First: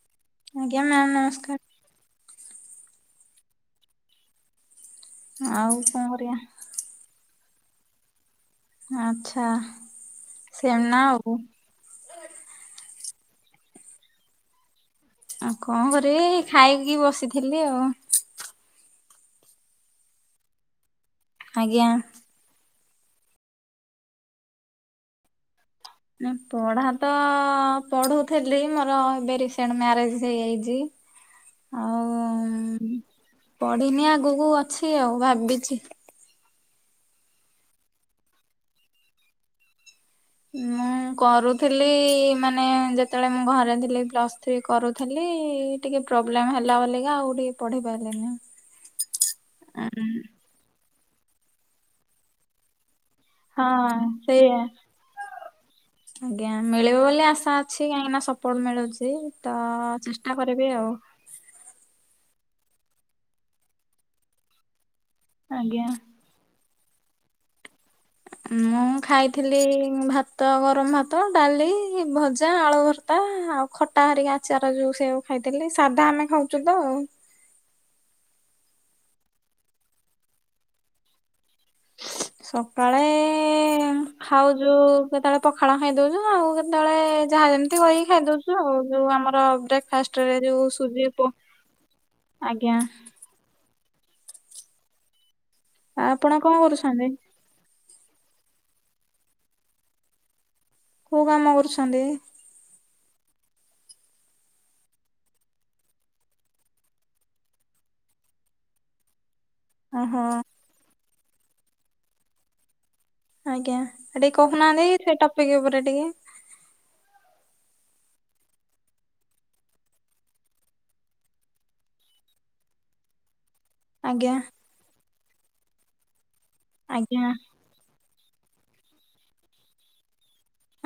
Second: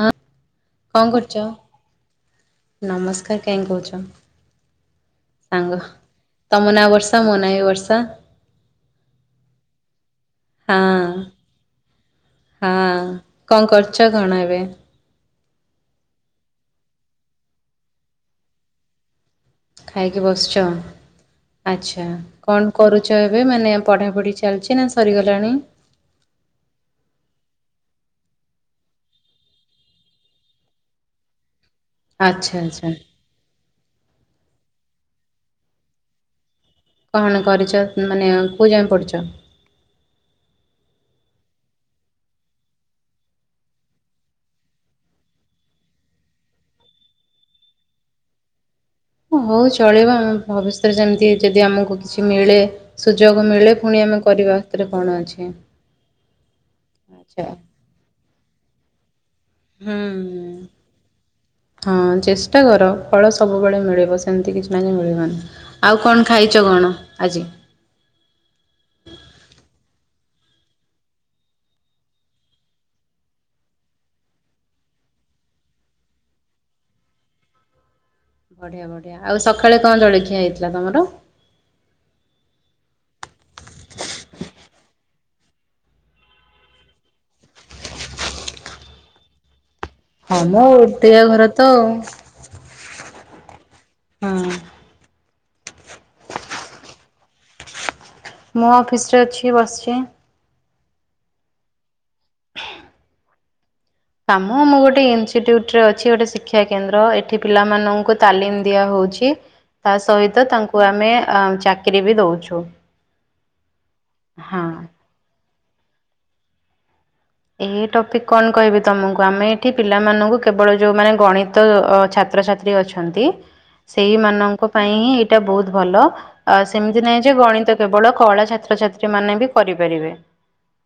ହଁ ଆଜ୍ଞା ମ୍ୟାମ୍ କଣ କରୁଛ ନମସ୍କାର। ନମସ୍କାର୍ କାହିଁ କୋହୁଛ ଆଉ କଣ କରିବା? ମନା ବର୍ଷା ମନା ଏ ବର୍ଷା ଆଛା ସେମି ନା ହଁ ଆବ ହଁ କଣ କରୁଛ କଣ ଏବେ? ଆଉ କଣ କରିବି ଖାଇକି ବସିଥିଲି ଆଉ ଖାଇକି ବସଛ ଆଜ୍ଞା। ଆଚ୍ଛା। କଣ କରୁଛ ଏବେ ମାନେ ପଢ଼ା ପଢ଼ି ଚାଲିଚି ନା ସରିଗଲାଣି? ପଢ଼ା ତ ପଢ଼ୁଥିଲି ମୋର ଏବେ ରିସେଣ୍ଟ ମ୍ୟାରେଜ ହେଇଯାଇଛି। ଆଉ ଆଚ୍ଛା ଆଚ୍ଛା। ପଢ଼ିନି ଆଗକୁ ଅଛି ଆଉ ଭାବିଚି। କଣ କରିଛ ମାନେ କୋଉ ଯାଏ ପଢ଼ିଛ? ମୁଁ ମୁଁ କରୁଥିଲି ମାନେ ଯେତେବେଳେ ମୁଁ ଘରେ ଥିଲି ପ୍ଲସ୍ଥ୍ରୀ କରୁଥିଲି ଟିକେ ପ୍ରୋବ୍ଲେମ୍ ହେଲା ବୋଲିକା ଆଉ ଟିକେ ପଢ଼ି ପାଇଲିନି। ହଉ ଚଳିବ ଆଉ ଭବିଷ୍ୟତରେ ଯେମିତି ଯଦି ଆମକୁ କିଛି ମିଳେ ସୁଯୋଗ ହଁ ମିଳେ ପୁଣି ଆମେ କରିବା ସେଇଆ। ସେଥିରେ କଣ ଅଛି ଆଜ୍ଞା ମିଳିବ ବୋଲି ଆଛା। ଆଶା ଅଛି କାହିଁକିନା ସପୋର୍ଟ ମିଳୁଛି। ତ ହୁଁ ଚେଷ୍ଟା କରିବି ହୁଁ। ଆଉ। ହଁ ଚେଷ୍ଟା କର ଫଳ ସବୁବେଳେ ମିଳିବ ସେମିତି କିଛି ନାଇଁ ଯେ ମିଳିବନି। ଆଜ୍ଞା। ଆଉ କଣ ଖାଇଛ କଣ ଆଜି? ମୁଁ ଖାଇଥିଲି ଭାତ ଗରମ ଭାତ ଡାଲି ଭଜା ଆଳୁଭର୍ତା ଆଉ ଖଟା ହରିକା ଆଚାର ଯୋଉ ସେଇଆକୁ ଖାଇଥିଲି ସାଧା ଆମେ ଖାଉଚୁ ତ। ବଢ଼ିଆ ବଢ଼ିଆ ଆଉ ସକାଳେ କଣ ଜଳଖିଆ ହେଇଥିଲା ତମର? [inaudible] ସକାଳେ ଖାଉଛୁ କେତେବେଳେ ପଖାଳ ଖାଇଦଉଛୁ ଆଉ କେତେବେଳେ ଯାହା ଯେମିତି ଘାଣ୍ଟି ଗୋଳେଇକି ଖାଇଦୋଉଛୁ ଆଉ ଯୋଉ ଆମର ବ୍ରେ ହଁ ମ ଓଟିଆ ଘର ତ ଆଉ। ଆଜ୍ଞା। ହଁ। ଆ ଆପଣ କଣ କରୁଛନ୍ତି? ମୁଁ ଅଫିସରେ ଅଛି ବସିଛି। କୋଉ କାମ କରୁଛନ୍ତି? କାମ ମୁଁ ଗୋଟେ ଇନସିଟିଟ୍ୟୁଟ ରେ ଅଛି ଗୋଟେ ଶିକ୍ଷା କେନ୍ଦ୍ର ଏଠି ପିଲାମାନଙ୍କୁ ତାଲିମ ଦିଆହଉଛି। ତା ଓହୋ। ସହିତ ତାଙ୍କୁ ଆମେ ଚାକିରୀ ବି ଦଉଛୁ। ଆଜ୍ଞା ଟିକେ ହଁ। କହୁନାହାନ୍ତି ସେ ଟପିକ ଉପରେ ଟିକେ। ଏଇ ଟପିକ କଣ କହିବି ତମକୁ ଆମେ ଏଠି ପିଲାମାନଙ୍କୁ କେବଳ ଯୋଉ ମାନେ ଗଣିତ ଛାତ୍ରଛାତ୍ରୀ ତ୍ରୀ ଅଛନ୍ତି। [inaudible] ସେଇମାନଙ୍କ ପାଇଁ ହିଁ ଏଇଟା ବହୁତ ଭଲ ଆ ସେମିତି ଆଜ୍ଞା ନାହିଁ ଯେ ଗଣିତ କେବଳ କଳା ଛାତ୍ରଛାତ୍ରୀ ମାନେ ବି କରିପାରିବେ।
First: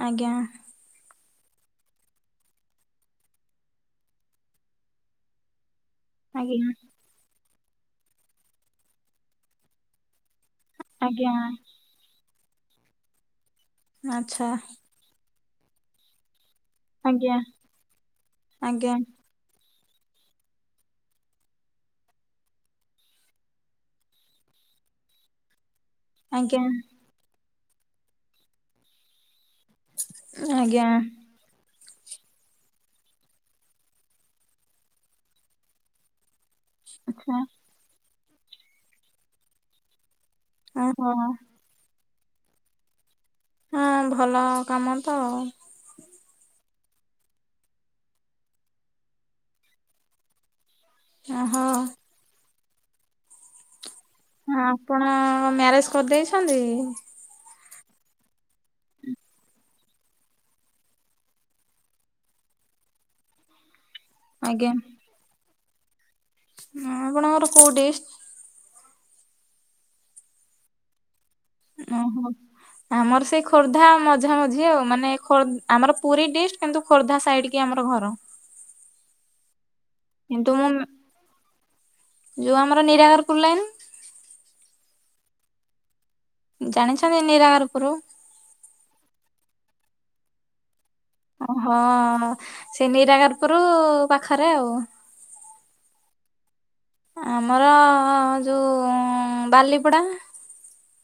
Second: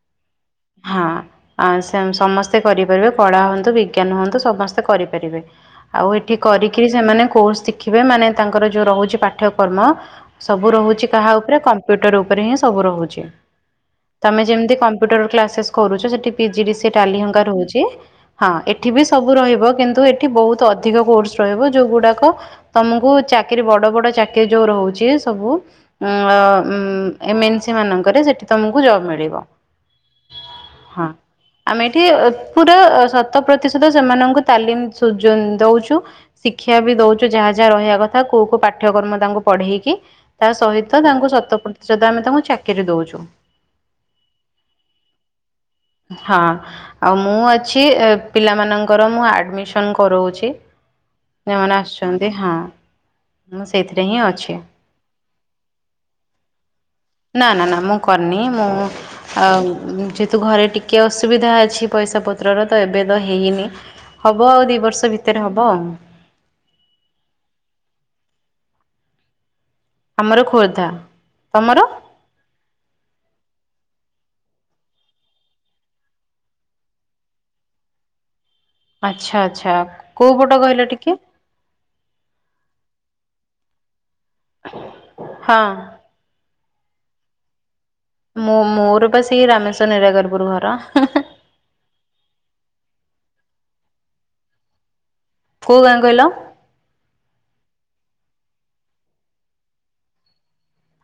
ଆଜ୍ଞା। ହଁ। ଆ ସମସ୍ତେ କରିପାରିବେ କଳା ହୁଅନ୍ତୁ ବିଜ୍ଞାନ ହୁଅନ୍ତୁ ସମସ୍ତେ କରିପାରିବେ। ଆଉ ଏଠି ଆଜ୍ଞା କରିକିରି ସେମାନେ କୋର୍ସ ଶିଖିବେ ମାନେ ତାଙ୍କର ଯୋଉ ରହୁଛି ପାଠ୍ୟକ୍ରମ। ସବୁ ରହୁଛି କାହା ଆଜ୍ଞା ଉପରେ କମ୍ପ୍ୟୁଟର ଉପରେ ହିଁ ସବୁ ରହୁଛି ତମେ ଆଚ୍ଛା। ଯେମିତି କ କମ୍ପୁଟର କ୍ଲାସେସ କରୁଚ ସେଠି P G D C A Tally ଆଜ୍ଞା ଘଇକା ରହୁଚି ହଁ ଏଠି ଆଜ୍ଞା ବି ସବୁ ସବୁ ରହିବ କିନ୍ତୁ ଏଠି ବହୁତ ଅଧିକ କୋର୍ସ ରହିବ ଯୋଉଁଗୁଡ଼ାକ ତମକୁ ଚାକିରି ବଡ ବଡ ଚାକିରୀ ଯୋଉ ରହୁଛି ସବୁ। ଉଁ ଅ ଆଜ୍ଞା ଉଁ ଏମ ଏନ ସି ମାନଙ୍କରେ ସେଠି ତମକୁ ଜବ ମିଳିବ। ଆଜ୍ଞା। ହଁ। ଆମେ ଏଠି ପୁରା ଶତ ପ୍ରତିଶତ ସେମାନଙ୍କୁ ତାଲିମ ସୁ ଦଉଛୁ। ଶିକ୍ଷା ବି ଦଉଛୁ ଯାହା ଯାହା ରହିବା କଥା କୋଉ କୋଉ ପାଠ୍ୟକ୍ରମ ତାଙ୍କୁ ପଢେଇକି। ତା ସହିତ ଓହୋ। ତାଙ୍କୁ ଶତ ପ୍ରତିଶତ ଆମେ ତାଙ୍କୁ ଚାକିରି ଦଉଛୁ। ଆଁ ଭଲ କାମ ତ ଆଉ। ହଁ। ଆଉ ମୁଁ ଅଛି ପିଲାମାନଙ୍କର ମୁଁ ଆଡମିସନ କରଉଛି। ହଁ ଯୋଉମାନେ ଆସୁଛନ୍ତି ହଁ ମୁଁ ସେଇଥିରେ ହିଁ ଅଛି। ହଁ ଆପଣ ମ୍ୟାରେଜ କରିଦେଇଛନ୍ତି। ନା ନା ନା ମୁଁ କରିନି ମୁଁ ଅ ଯେହେତୁ ଘରେ ଟି କେ ଅସୁବିଧା ଅଛି ପଇସା ପତ୍ରର ତ ଏବେ ତ ହେଇନି ହବ ଆଉ ଆଜ୍ଞା। ଦି ବର୍ଷ ଭି ତରେ ହବ ଆଉ। ହ ଆପଣଙ୍କର କୋଉ ଡିସ୍। ଆମର ଖୋର୍ଦ୍ଧା। ତମର ଓହୋ। ଆମର ସେଇ ଖୋର୍ଦ୍ଧା ମଝା ମଝି ଆଉ ମାନେ ଖୋ ଆମର ପୁରୀ ଡିଷ୍ଟ କିନ୍ତୁ ଖୋର୍ଦ୍ଧା ସାଇଡ କି ଆମର ଘର। ଆଚ୍ଛା ଆଚ୍ଛା। କୋଉ ପଟ କିନ୍ତୁ ମୁଁ କହିଲ ଟିକେ ଯୋଉ ଆମର ନିରାକାର ପୁର୍ ଲାଇନ୍। ହଁ। ଜାଣିଛନ୍ତି ନିରାହାରପୁର। ମୁଁ ମୋର ବା ସେ ରାମେଶ ନିରାକାରପୁର ଘର। ଓହଁ ସେଇ ନିରାକାରପୁର ପାଖରେ ଆଉ। କୋଉ ଗାଁ କହିଲ। ଆମର ଯୋଉ ବାଲିପଡା।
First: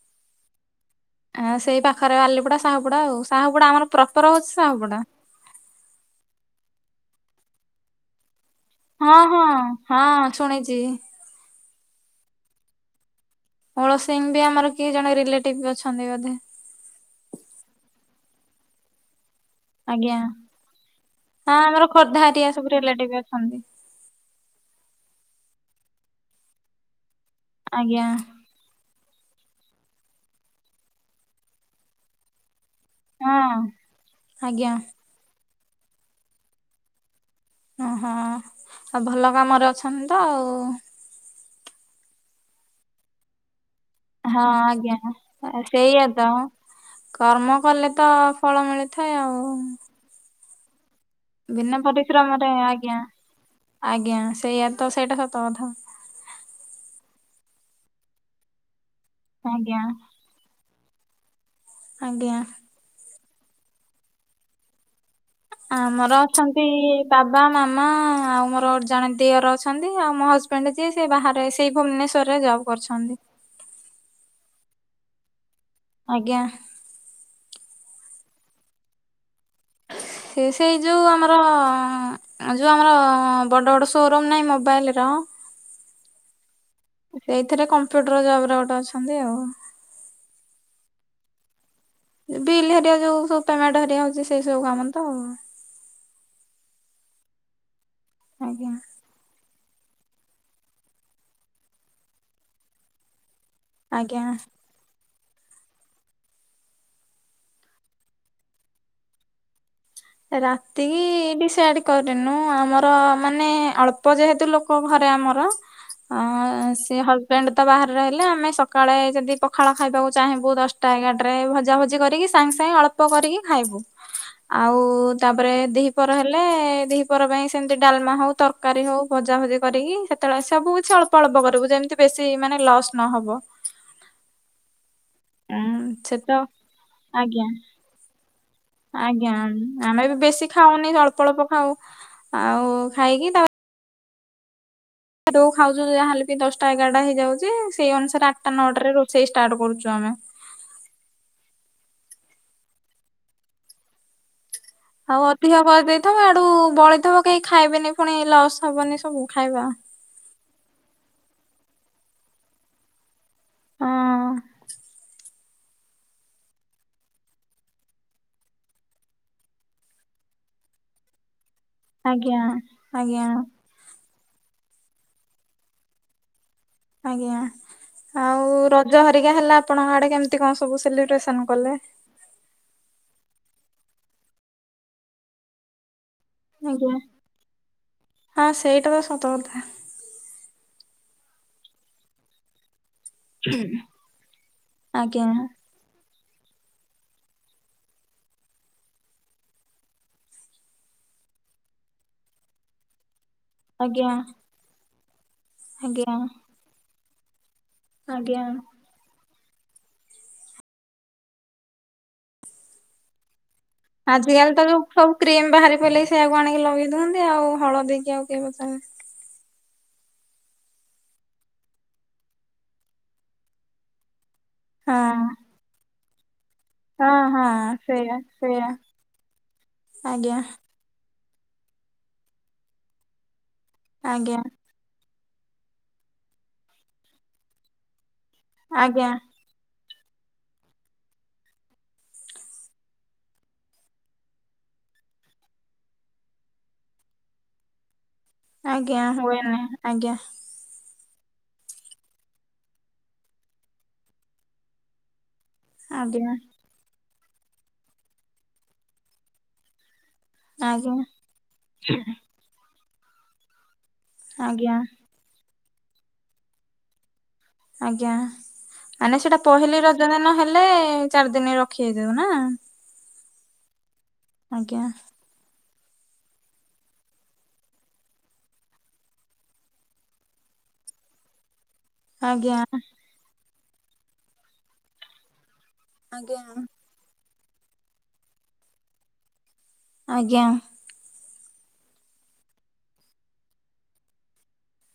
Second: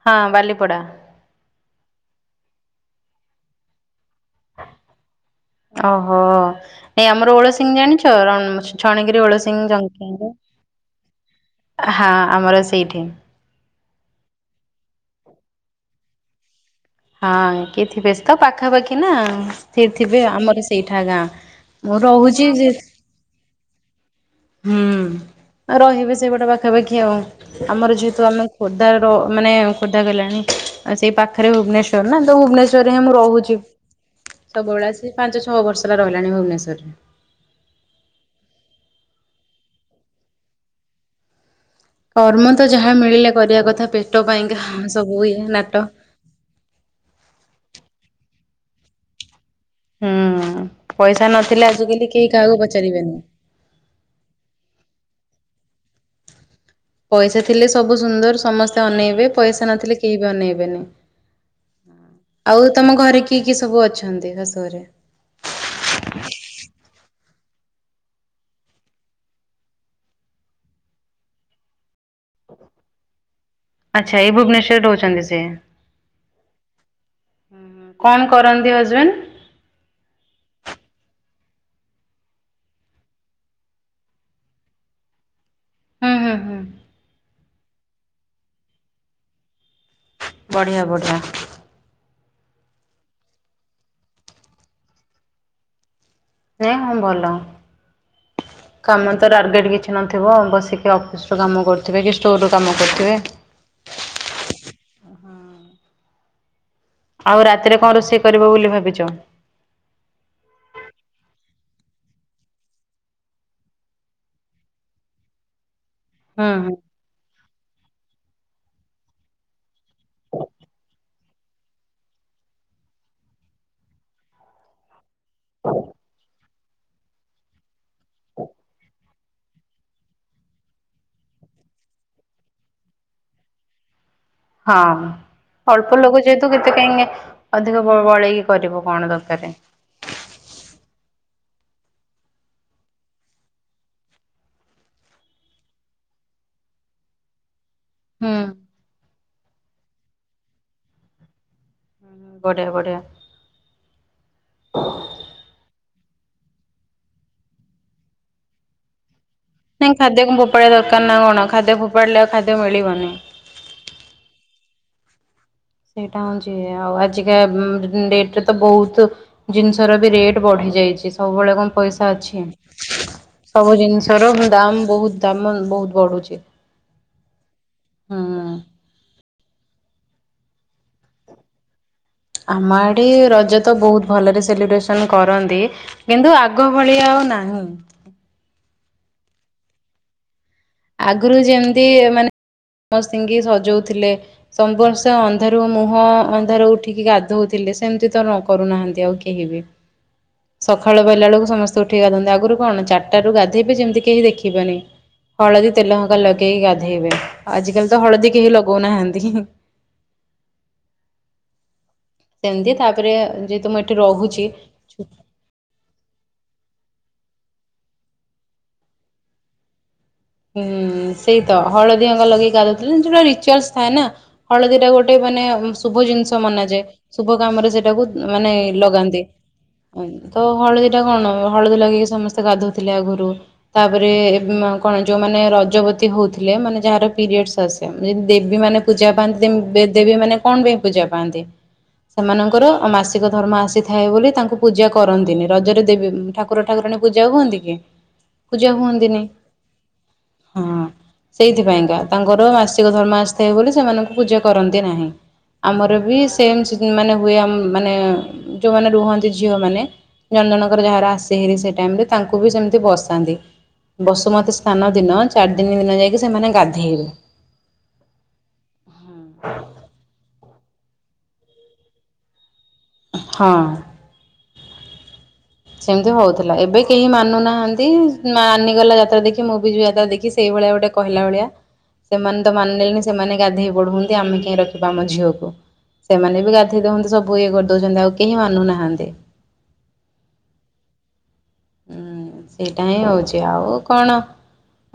ହଁ ବାଲିପଡା। ଆ ସେଇ ପାଖରେ ବାଲିପଡା ସାହୁପୁଡା ଆଉ ସାହୁପୁଡା ଆମର ପ୍ରପର ହଉଚି ସାହୁପଡା। ଓହୋ ନାଇଁ ଆମର ଓଳସିିଂ ଜାଣିଛ ରମ ହଁ ଛଣଗିରି ହଁ ଓଳସିଂ ହଁ ଜଙ୍କିକିଆ ଶୁଣିଛି। ହଁ ଆମର ସେଇଠି। ଓଳସିିଂ ବି ଆମର କିଏ ଜଣେ ରିଲେଟିଭ ଅଛନ୍ତି ବୋଧେ। ହଁ କି ଥିବେ ଶ ତ ପାଖାପାଖି ନା। ସେ ଆଜ୍ଞା। ଥିବେ ଆମର ସେଇଠା ଗାଁ ଆମର ମୁଁ ଖୋର୍ଦ୍ଧା ହେରିକା ରହୁଚି ସବୁ ଯେ ରିଲେଟିଭ ହଁ [unintelligible] ହୁଁ ରହିବେ ସେଇପଟେ ପାଖାପାଖି ଆଉ ଆମର ଆଜ୍ଞା ଯେହେତୁ ଆମେ ଖୋର୍ଦ୍ଧାର ମାନେ ଖୋର୍ଦ୍ଧା ଗଲାଣି ଅ ସେଇ ପାଖରେ ଭୁବନେଶ୍ଵର ନା ତ ଭୁବନେଶ୍ଵ ର ରେ ହିଁ ମୁଁ ରହୁଚି ହଁ। ଆଜ୍ଞା ସବୁବେଳେ ଆସି ପାଞ୍ଚ ଛଅ ବର୍ଷ ହେଲା ରହିଲାଣି ଭୁବନେଶ୍ୱରରେ। ଓହୋ ଆଉ ଭଲ କାମରେ ଅଛନ୍ତି ତ ଆଉ। କର୍ମ ତ ଯାହା ମିଳିଲା କରିବା କଥା ପେଟ ହଁ ପାଇଁକା ହ ଆଜ୍ଞା ସବୁ ଏଇ ନାଟ। ସେଇଆ ତ କର୍ମ କଲେ ତ ଫଳ ମିଳିଥାଏ ଆଉ। ହୁଁ ପଇସା ନଥିଲେ ବିନା ଆଜିକାଲି କେହି ପରିଶ୍ରମରେ କାହାକୁ ଆଜ୍ଞା ପଚାରିବେନି। ଆଜ୍ଞା ସେଇଆା ତ ସେଇଟା ସତ କଥା। ପଇସା ଥିଲେ ସବୁ ସୁନ୍ଦର ସମସ୍ତେ ଅନେଇବେ ପଇସା ଆଜ୍ଞା ନଥିଲେ କେହି ବି ଅନେଇବେନି। ଆଜ୍ଞା। ଆଉ ତମ ଘରେ କିଏ କିଏ ସବୁ ଅଛନ୍ତି ଶାଶୁ ଘରେ। ଆମର ଅଛନ୍ତି ବାବା ମାମା ଆଉ ମୋର ଗ ଜଣେ ଦିଅର ଅଛନ୍ତି ଆଉ ମୋ ହଜବେ ଣ୍ଡ ଯିଏ ସେ ବାହାରେ ସେଇ ଭୁବନେଶ୍ୱରରେ ଜବ୍ କରିଛନ୍ତି। ଆଚ୍ଛା ଏଇ ଭୁବନେଶ୍ୱରରେ ରହୁଛନ୍ତି ସିଏ। ଆଜ୍ଞା। କଣ କରନ୍ତି ହଜବେଣ୍ଡ। ସେ ସେଇ ଯୋଉ ଆମର ଯୋଉ ଆମର ବଡ ବଡ ସୋରୁମ ନାହିଁ ମୋବାଇଲ ର। ହୁଁ ହୁଁ ହୁଁ। ସେଇଥିରେ କମ୍ପ୍ୟୁଟର ଜବରେ ଗୋଟେ ଅଛନ୍ତି ଆଉ। ବଢିଆ ବଢିଆ। ବିଲ୍ ହରିଆ ଯୋଉ ସବୁ ପେମେଣ୍ଟ ହରିଆ ହଉଚି ସେଇ ସବୁ କାମ ତ ଆଉ। ନାଇଁ ହଁ ଭଲ। ଆଜ୍ଞା। କାମ ତ ଟାର୍ଗେଟ୍ କିଛି ନଥିବ ବସିକି ଅଫିସ୍ରୁ କାମ କରୁଥିବେ କି ଷ୍ଟୋରରୁୁ କାମ କରୁଥିବେ। ଆଜ୍ଞା। ଆଉ ରାତିରେ କଣ ରୋଷେଇ କରିବ ବୋଲି ଭାବିଚ। ରାତିକି ବିଡି ସାଇଡ କରିନୁ ଆମର ମାନେ ଅଳ୍ପ ଯେହେତୁ ଲୋକ ଘରେ ଆମର। ଅ ହୁଁ ହୁଁ। ସେିଏ ହ। ଫ୍ରେଣ୍ଡ ତ ବାହାରେହିଲେ ଆମେ ସକାଳେ ଯଦି ପଖାଳ ଖାଇବାକୁ ଚାହିଁବୁ ଦଶଟା ଏଗାରାରେ ଭଜାଭଜି କରିକି। ସାଙ୍ଗେ ସାଙ୍ଗେ ଅଳ୍ପ କରିକି ଖାଇବୁ। ଆଉ ତାପରେ ଦିହିପର ହେଲେ ଦିହିପର ପାଇଁ ସେମିତି ଡାଲମା ହଉ ତରକାରୀ ହଉ। ଭଜାଭଜି କରିକି ସେତେବେଳେ ସବୁ କିଛି ଅଳ୍ପ ଅଳ୍ପ କରିବୁ ଯେମିତି ବେଶୀ ମାନେ ଲସ୍ ନହବ। ହଁ ଉଁ ଅଳ୍ପ ସେ ଲୋକ ତ ଯେହେତୁ କେତେ କାହିଁକ ଆଜ୍ଞା ଅଧିକ ବଳେଇକି। କରିବ କଣ ଆଜ୍ଞା ଦରକାର। ଆମେ ବି ବେଶୀ ଖାଉନି ଅଳ୍ପ ଅଳ୍ପ ଖାଉ ଆଉ ଖାଇକି ତାପରେ। ଉ ଖାଉଛ ଯାହାହଲେ ବି ଦଶଟା ଏଗାରଟା ହେଇଯାଉଛି ସେଇ ଅନୁସାରେ ହୁଁ ଆଠଟା ନଅଟାାରେ ରୋ। ସେଇ ଷ୍ଟାର୍ଟ କରୁଛୁ ଆମେ। ବଢ଼ିଆ ବଢିଆ। ଆଉ ଅଧିକ କରିଦେଇଥବ ଆଡୁ ବଳିେଇଥିବ କେହି ଖାଇବେନି ପୁଣି ଲସ୍ ହବନି ସବୁ ଖାଇବା। ନାଇଁ ଖାଦ୍ୟ ଫୋପାଡି ଦର ନା କଣ ଖାଦ୍ୟ ଫୋପାଡିଲେ ଆଉ ଖାଦ ମିଳିବନି। ହଁ। ସେଇଟା ହଉଛି ଆଉ ଆଜିକା ଡେଟ ରେ ତ ବହୁତ। ଜିନିଷ ର ବି ରେଟ ବଢି ଯାଇଛି ସବୁବେଳେ କଣ ପଇସା ଆଜ୍ଞା ଅଛି ଆଜ୍ଞା ସବୁ ଜିନିଷ। ସର ଦାମ ବହୁତ ଦାମ ବହୁତ ବଢୁଛି। ଆଜ୍ଞା ହୁଁ। ଆଉ ରଜ ହରିକା ହେଲା ଆପଣଙ୍କ ଆଡେ କେମତି କଣ ସବୁ ସେଲିବ୍ରେସନ କଲେ। ଆମ ଆଡ଼େ ରଜ ତ ବହୁତ ଭଲରେ ସେଲିବ୍ରେସନ୍ କରନ୍ତି। କିନ୍ତୁ ଆଗ ଆଜ୍ଞା ଭଳି ଆଉ ନାହିଁ। ହଁ ସେଇଟା ତ ସତ କଥା ଆଗରୁ ଯେମିତି ମାନେ ସିଙ୍ଗି ସଜଉଥିଲେ ସବର୍ଷ ଆଜ୍ଞା ଅନ୍ଧାରୁରୁ ମୁହଁ ଅନ୍ଧାର ଉଠ ଟଠିକ ଗାଧୋଉଥିଲେ ସେମତି ତ ନ କରୁନାହାନ୍ତି ଆଉ କେହି ବି ସକାଳ ବଲା ବେଳକୁ ସମସ୍ତେ ଉଠେଇ ଗାଧନ୍ତି ଆଗରୁ କଣ ଚାରିଟା ରୁ ଗାଧେଇବେ ଯେମିତି ଆଜ୍ଞା କେହି ଦେଖିବେନି ହଳଦୀ ତେଲ ଆଜ୍ଞା ହଙ୍କା ଲଗେଇକି ଗାଧେଇବେ ଆଜିକାଲି ତ ହଳଦୀ ଆଜ୍ଞା। କେହି ଲଗଉନାହାନ୍ତି ସେମତି ତାପରେ ଯେ ତମେ ଆଜିକାଲି ତ ଯୋଉ ସବୁ କ୍ରିମ ବାହାରି ପାରିଲେଇି ସେଇଆକୁ ଆଣିକି ଲଗେଇ ଦିଅନ୍ତି ଆଉ ହଳଦୀକି ଆଉ କେହି ପଚାରନ୍ତି ହୁଁ ସେଇ ତ ହଳଦୀ ଅଙ୍ଗା ଲଗେଇି ଗାଧଉଥିଲେ ଯୋଉଟା ରିଚୁଆଲସ ଥାଏ ନା ହଳଦୀ ଟା ଗୋଟେ ହଁ। ମାନେ ଶୁଭ ଜିନିଷ ମନାଯାଏ ହଁ ଶୁଭ ହଁ କାମରେ ସେଟାକୁ ସେଇଆ ମାନେ ସେଇଆ ଲଗାନ୍ତି ଆଜ୍ଞା ତ ହଳଦୀ ଏଟା କଣ ହଳଦୀ ଲଗେଇକି ସମସ୍ତେ ଗାଧୁଥିଲେ ଆଗରୁ ତାପରେ ଆଜ୍ଞା କଣ ଯୋଉମାନେ ରଜବତୀ ହଉଥିଲେ ମାନେ ଯାହାର ପିରିୟଡସ ଆସେ ଯଦି ଦେବୀ ମାନେ ଆଜ୍ଞା ପୂଜା ପାଆନ୍ତି ଦେବୀ ମାନେ କଣ ପାଇଁ ପୂଜା ପାଆନ୍ତି। ସେମାନଙ୍କର ମାସିକ ଧର୍ମ ଆସିଥାଏ ବୋଲି ତାଙ୍କୁ ପୂଜା କରନ୍ତିନି ରଜରେ ଦେବୀ ଠାକୁ କୁକୁ ଠାକୁଣୀ ପୂଜା ହୁଅନ୍ତି କି ପୂଜା ଆଜ୍ଞା ହୁଅନ୍ତିନି। ହୁଏନି ଆଜ୍ଞା ହଁ ସେଇଥିପାଇଁକା ତାଙ୍କର ମାସିକ ଧର୍ମା ଆସିଥାଏ ବୋଲି ସେମାନଙ୍କୁ ପୂଜା କରନ୍ତି ନାହିଁ ଆମର ବି ଆଜ୍ଞା ସେମ ମାନେ ହୁଏ ମାନେ ଯୋଉମାନେ ରୁହନ୍ତି ଝିଅମାନେ ନନ୍ଦନକର ଆଜ୍ଞା ଯାହାର ଆସିେ ହେରି ସେ ଟାଇମ ରେ ତାଙ୍କୁ ବି ସେମିତି ବସାନ୍ତି ବ ସୁମତୀ ଆଜ୍ଞା ସ୍ନାନ ଦିନ ଚାରି ଦିନ ଦିନ ଯାଇକି ସେମାନେ ଗାଧେଇଲେ ଆଜ୍ଞା ମାନେ ସେଇଟା ପହିଲି ରଜ ଦିନ ହେଲେ ଚାରି ଦିନ ରଖି ହେଇଯିବ ନା ହଁ ଆଜ୍ଞା ସେମିତି ହଉଥିଲା ଏବେ କେହି ମାନୁନାହାନ୍ତି ମାନିଗଲା ଯାତ୍ରା ଦେଖି ମୁଁ ବି ଯ ଯାତ୍ରା ଦେଖି ସେଇଭଳିଆ ଗୋଟେ କହିଲା ଓଳିଆ ସେମାନେ ତ ଆଜ୍ଞା ମାନିଲେଲେନି ସେମାନେ ଗାଧେଇ ପଢ ହନ୍ତି ଆମେ କେହିଁ ରଖିବା ଆମ ଝିଅକୁ ଆଜ୍ଞା ସେମାନେ ବି ଗାଧେଇ ଦଉନ୍ତି ସବୁ ଇଏ କରିଦଉଛନ୍ତି ଆଉ କେହି ମାନୁନାହାନ୍ତି ଆଜ୍ଞା ହୁଁ ସେଇଟା ହିଁ ହଉଛି ଆଉ କଣ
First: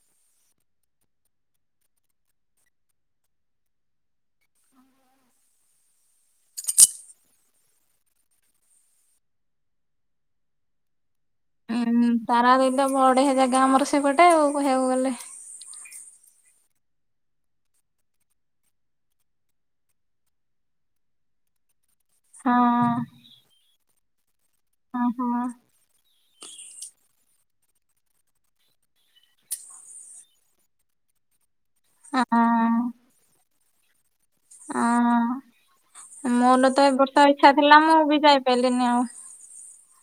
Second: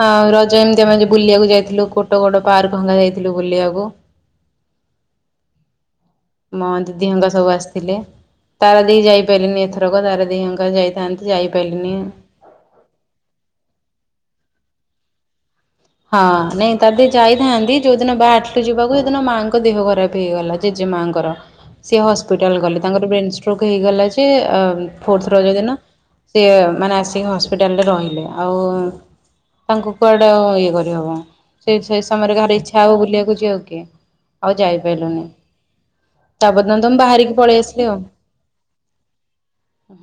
ହଁ ରଜ ଏମିତି ଆମେ ବୁଲିବାକୁ ଯାଇଥିଲୁ କୋଟ କୋଡ ପାର୍କ ଭଙ୍ଗା ଯାଇଥିଲୁ ବୁଲିବାକୁ। ମଁ ଦିଦି ହଙ୍କା ସବୁ ଆସିଥିଲେ, ତାରା ଦିହ ଯାଇପାରିଲିନି ଏଥରକ ତାରା ଦି ହଙ୍କା ଯାଇଥାନ୍ତି। ଯାଇପାରିଲିନି ଆଉ। ତାରା ଦୁଇଟ ବଢ଼େଇଆ ଜାଗା ଆମର ସେପଟେ ଆଉ କହିବାକୁ ଗଲେ। ହଁ ନାଇଁ ତା ଦେ ଯାଇଥାନ୍ତି ଯୋଉଦିନ ବାହାରିଥିଲୁ ଯିବାକୁ ସେଦିନ ମାଆଙ୍କ ଦେହ ଖରାପ ହେଇଗଲା। ଜେଜେମାଙ୍କର ସିଏ ହସ୍ପିଟାଲ ଗଲେ ହଁ ତାଙ୍କର ବ୍ରେନ ଷ୍ଟ୍ରୋକ ହେଇଗଲା ଯେ ଫୋଥ ହଁ ହଁ ରଜ ଦିନ ସେ ମାନେ ସେ ହସ୍ପିଟାଲରେ ରହିଲେ, ଆଉ ତାଙ୍କୁ କୁଆଡ଼େ ଇଏ କରିହବ। ସେ ସେ ସମୟରେ କାହାର ଇଚ୍ଛା ହବ ବୁଲିବାକୁ ଯିବା ଆଉ କି ଆଉ ଯାଇପାରିଲୁନି। ହଁ ମୋର ତାପରଦିନ ତ ଏ ମୁଁ ବର୍ଷ ବାହାରିକି ଇଚ୍ଛା ପଳେଇ ଥିଲା ଆସିଲି ଆଉ। ମୁଁ ବି ଯାଇପାରିଲିନି ଆଉ।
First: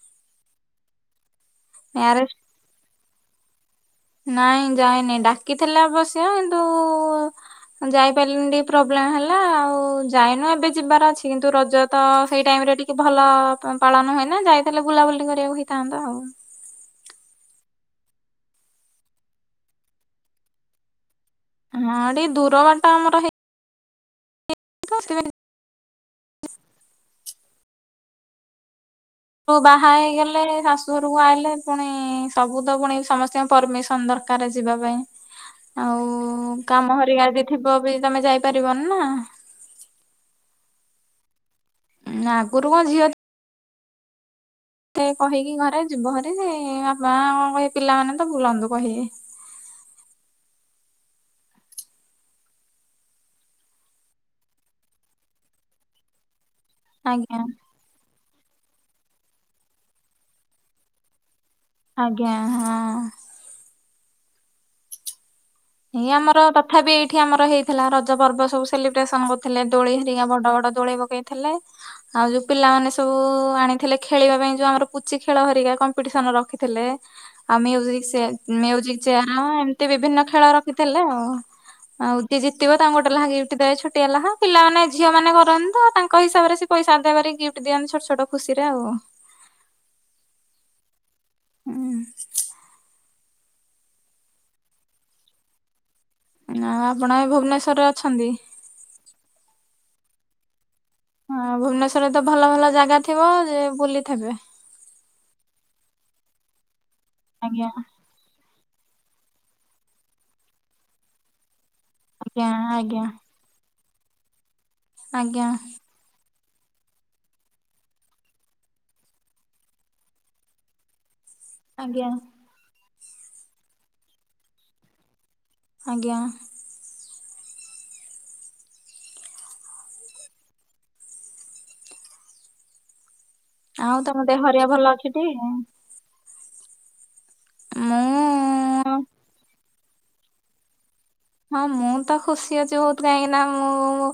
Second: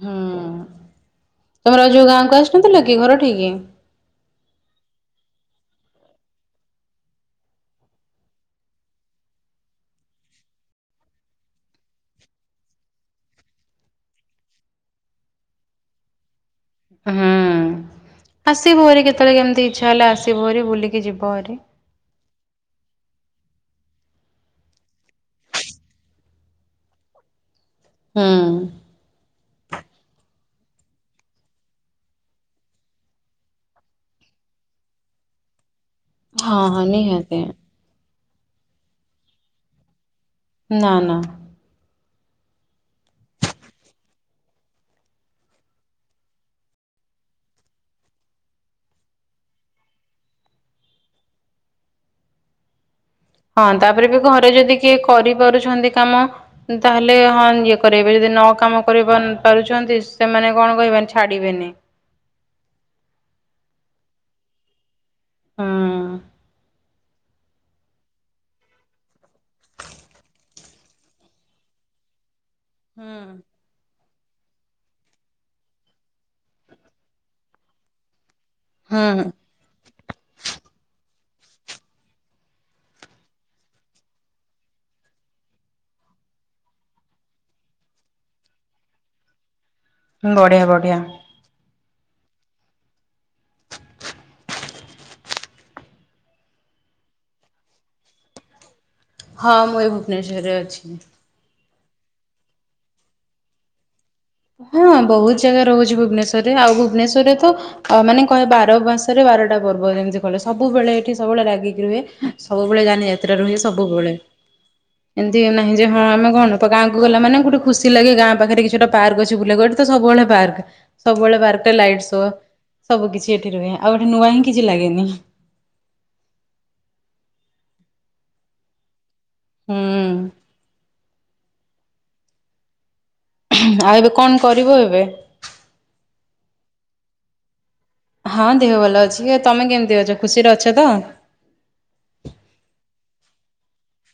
ହୁଁ ତମର ଯୋଉ ଗାଁ ମ୍ୟାରେଜ କ ଆସିନଥିଲ କି ଘର ଠିକି। ନାଇଁ ଯାଇନି ଡାକିଥିଲେ ଆବଶ୍ୟ କିନ୍ତୁ ଯାଇପାରିଲିନି ଟିକେ ପ୍ରୋବ୍ଲେମ ହେଲା ଆଉ ଯାଇନୁ ଏବେ ଯିବାର ଅଛି କିନ୍ତୁ ରଜ ତ ସେଇ ଟାଇମ ରେ ଟି କି ଭଲ ପାଳନ ହୁଏନା ଯାଇଲେ ବୁଲାବୁଲି କରିବାକୁ ହେଇଥାନ୍ତା ଆଉ। ହୁଁ ଆସିବୁ ଆରି କେତେବେଳେ କେମିତି ଇଚ୍ଛା ହେଲେ ଆସିବୁ ଆରି ବୁଲିକି ଯିବ ଭାରି। ହଁ ଟିକେ ଦୂର ବାଟ ଆମର ହେଇ ହଁ। ତୁ ବାହା ହେଇଗଲେ ଶାଶୁଘରକୁ ଆଇଲେ ପୁଣି ସବୁ ତ ପୁଣି ସମସ୍ତଙ୍କ ପରମିସନ୍ ଦର୍ ଆକାର ଯିବା ପାଇଁ ଆଉ ହଁ ହଁ କାମ ହାରିକା ନିହାତି ଯଦି ଥିବ ବି ତମେ ଯାଇପାରିବନି ନା। ନା। ଉଁ ଆଗରୁ ଙ୍କ ଝିଅ ତେ କହିକି ଘରେ ଯିବ ଭାରି ବାପା ମା [unintelligible] ପିଲାମାନେ ତ ବୁଲ [unintelligible] ହଁ ତାପରେ ବି ଘରେ ଯଦି କିଏ କରିପାରୁଛନ୍ତି କାମ ତାହେଲେ ଆଜ୍ଞା ହଁ ଇଏ କରେଇବେ ଯେଦି ନ କାମ କରିପାରୁଚନ୍ତି ସେମାନେ କଣ କହିବେ ଛାଡିବେନି। ଆଜ୍ଞା ହଁ। ହୁଁ। ଏଇ ଆମର ତଥାପି ଏଇ ଠି ଆମର ହେଇଥିଲା ରଜ ପର୍ବ ସବୁ ସେଲିବ୍ରେସନ କରୁଥିଲେ ଦୋଳି ହେରିକା ବଡ ବଡ ଦୋଳି ପକେଇଥିଲେ। ଆଉ ଯୋଉ ପିଲାମାନେ ସବୁ ଆଣିଥିଲେ ଖେଳିବା ପାଇଁ ଯୋଉ ଆମର ପୁଚି ଖେଳ ହେରିକା କମ୍ପିଟିସନ ରଖିଥିଲେ ଆ ମିଉଜିକ୍ ସେ ମିଉଜିକ ହୁଁ ଚେୟାର ଏମତି ବିଭିନ୍ନ ଖେଳ ରଖିଥିଲେ ଆଉ। ଆଉ ଯିଏ ଜିତିବ ତାଙ୍କୁ ଗୋଟେ ଲେଖା ଗିପ୍ଟ ଦେଏ ଛୋଟିଆଲା ପିଲାମାନେ ଝିଅ ମାନେ କରନ୍ତ ତାଙ୍କ ହିସାବରେ ସେ ପଇସା ଦେବାରେ ଗିଫ୍ଟ ଦିଅନ୍ତି ଛୋଟ ଛୋଟ ଖୁସିରେ ଆଉ। ବଢ଼ୀୟା ବଢ଼ୀୟା। ହୁଁ। ନା ଆପଣ ଏ ଭୁବନେଶ୍ଵର ରେ ଅଛନ୍ତି। ହଁ ମୁଁ ଏ ଭୁବନେଶ୍ୱର ରେ ଅଛି। ହଁ ଭୁବନେଶ୍ୱର ରେ ତ ଭଲ ଭଲ ଜାଗା ଥିବ ଯେ ବୁଲିଥେବେ ହଁ ବୋହୁତ ଜାଗା ରୋହୁଚି ଭୁବନେଶ୍ଵର ରେ ଆଉ ଭୁବନେଶ୍ୱର ରେ ତ ଆଜ୍ଞା ଅ ମାନେ କହେ ବାର ମାସରେ ବାରଟା ପର୍ବ ଯେମିତି କଇଲେ ସବୁବେଳେ ଏଠି ସବୁବେଳେ ରାଗିକି ରୁହେ। ଆଜ୍ଞା ସବୁବେଳେ ଆଜ୍ଞା ଜାନି ଯାତ୍ରା ରୁହେ ସବୁବେଳେ ଏମତି ଆଜ୍ଞା ନାହିଁ ଯେ ହଁ ଆମେ କଣ ତ ଗାଁକୁ ଗଲା ମାନ ଗୋଟେ ଖୁସି ଲାଗେ ଗାଁ ପାଖେରେ କିଛିଟା ପାର୍କ ଅଛି ବୁଲିଆକୁ ଏଠି ତ ସବୁବେଳେ ପାର୍କ ସବୁବେଳେ ପାର୍କରେ ଲାଇଟ୍ ଆଜ୍ଞା ସୋ ସବୁ କିଛି ଏଠି ରୁହେ ଆଉ ଏଠି ନୂଆ ହିଁ କିଛି ଲାଗେନି। ଆଜ୍ଞା। ହୁଁ। ଆଉ ଏବେ ତମ କଣ ଦେହ ହେରିଆ କରିବ ଭଲ ଏବେ? ଅଛି ଟି? ମୁଁ ହଁ ଦେହ ଭଲ ଅଛି, କି ତମେ କେମତି ଅଛ ଖୁସିରେ ଅଛ ତ? ହଁ ମୁଁ ତ ଖୁସି ଅଛି ଭୋଉତ୍ କାଇଁକି ନା ମୁଁ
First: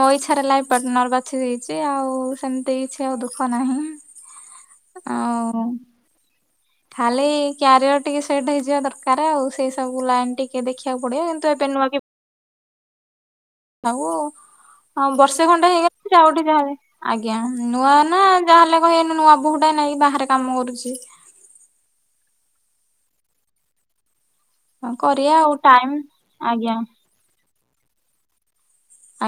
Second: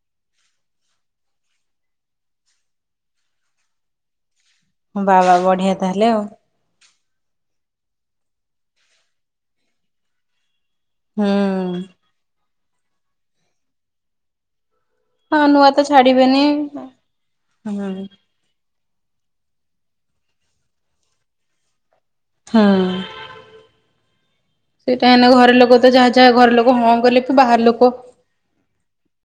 ମୋ ଇଚ୍ଛାରେ ଲାଇଫ୍ ପାର୍ଟନର ବା ବାଛି ଦେଇଛି ଆଉ ସେମତି କିଛି ଆଉ ଦୁଃଖ ନାହିଁ। ବାଃ ବାଃ ଆଉ ବଢ଼ିଆ ତାହେଲେ ଆଉ। ଖାଲି କ୍ୟାରିୟର ଟିକେ ସେଟ ହେଇଯିବା ଦରକାରେ ଆଉ ସେଇ ସବୁ ଲାଇନ୍ ଟି। କେ ଦେଖିଆକୁ ହୁଁ ପଡିବ କିନ୍ତୁ ଏବେ ନୂଆ କି? ଆଉ ହଁ ବର୍ଷେ ନୂଆ ଖଣ୍ଡେ ତ ହେଇଗଲେ ଛାଡିବେନି ଯାହାଗୋଟେ ଯାହାଲେ ଆଜ୍ଞା ହୁଁ ନୂଆ ହୁଁ ନା। ଯାହାହଲେ କହିବେନା ନୂଆ ବୋହୂ ଟା ନାଇଁ ବାହାରେ କାମ କରୁଚି। ହୁଁ ହଁ ସେଇଟା ହେନେ କରିବା ଘର ଆଉ ଲୋକ ତ ଟାଇମ ଯାହା ଯାହା ଘର ଲୋକ ଆଜ୍ଞା ହଁ କହିଲେ ତ ବାହାର ଲୋକ।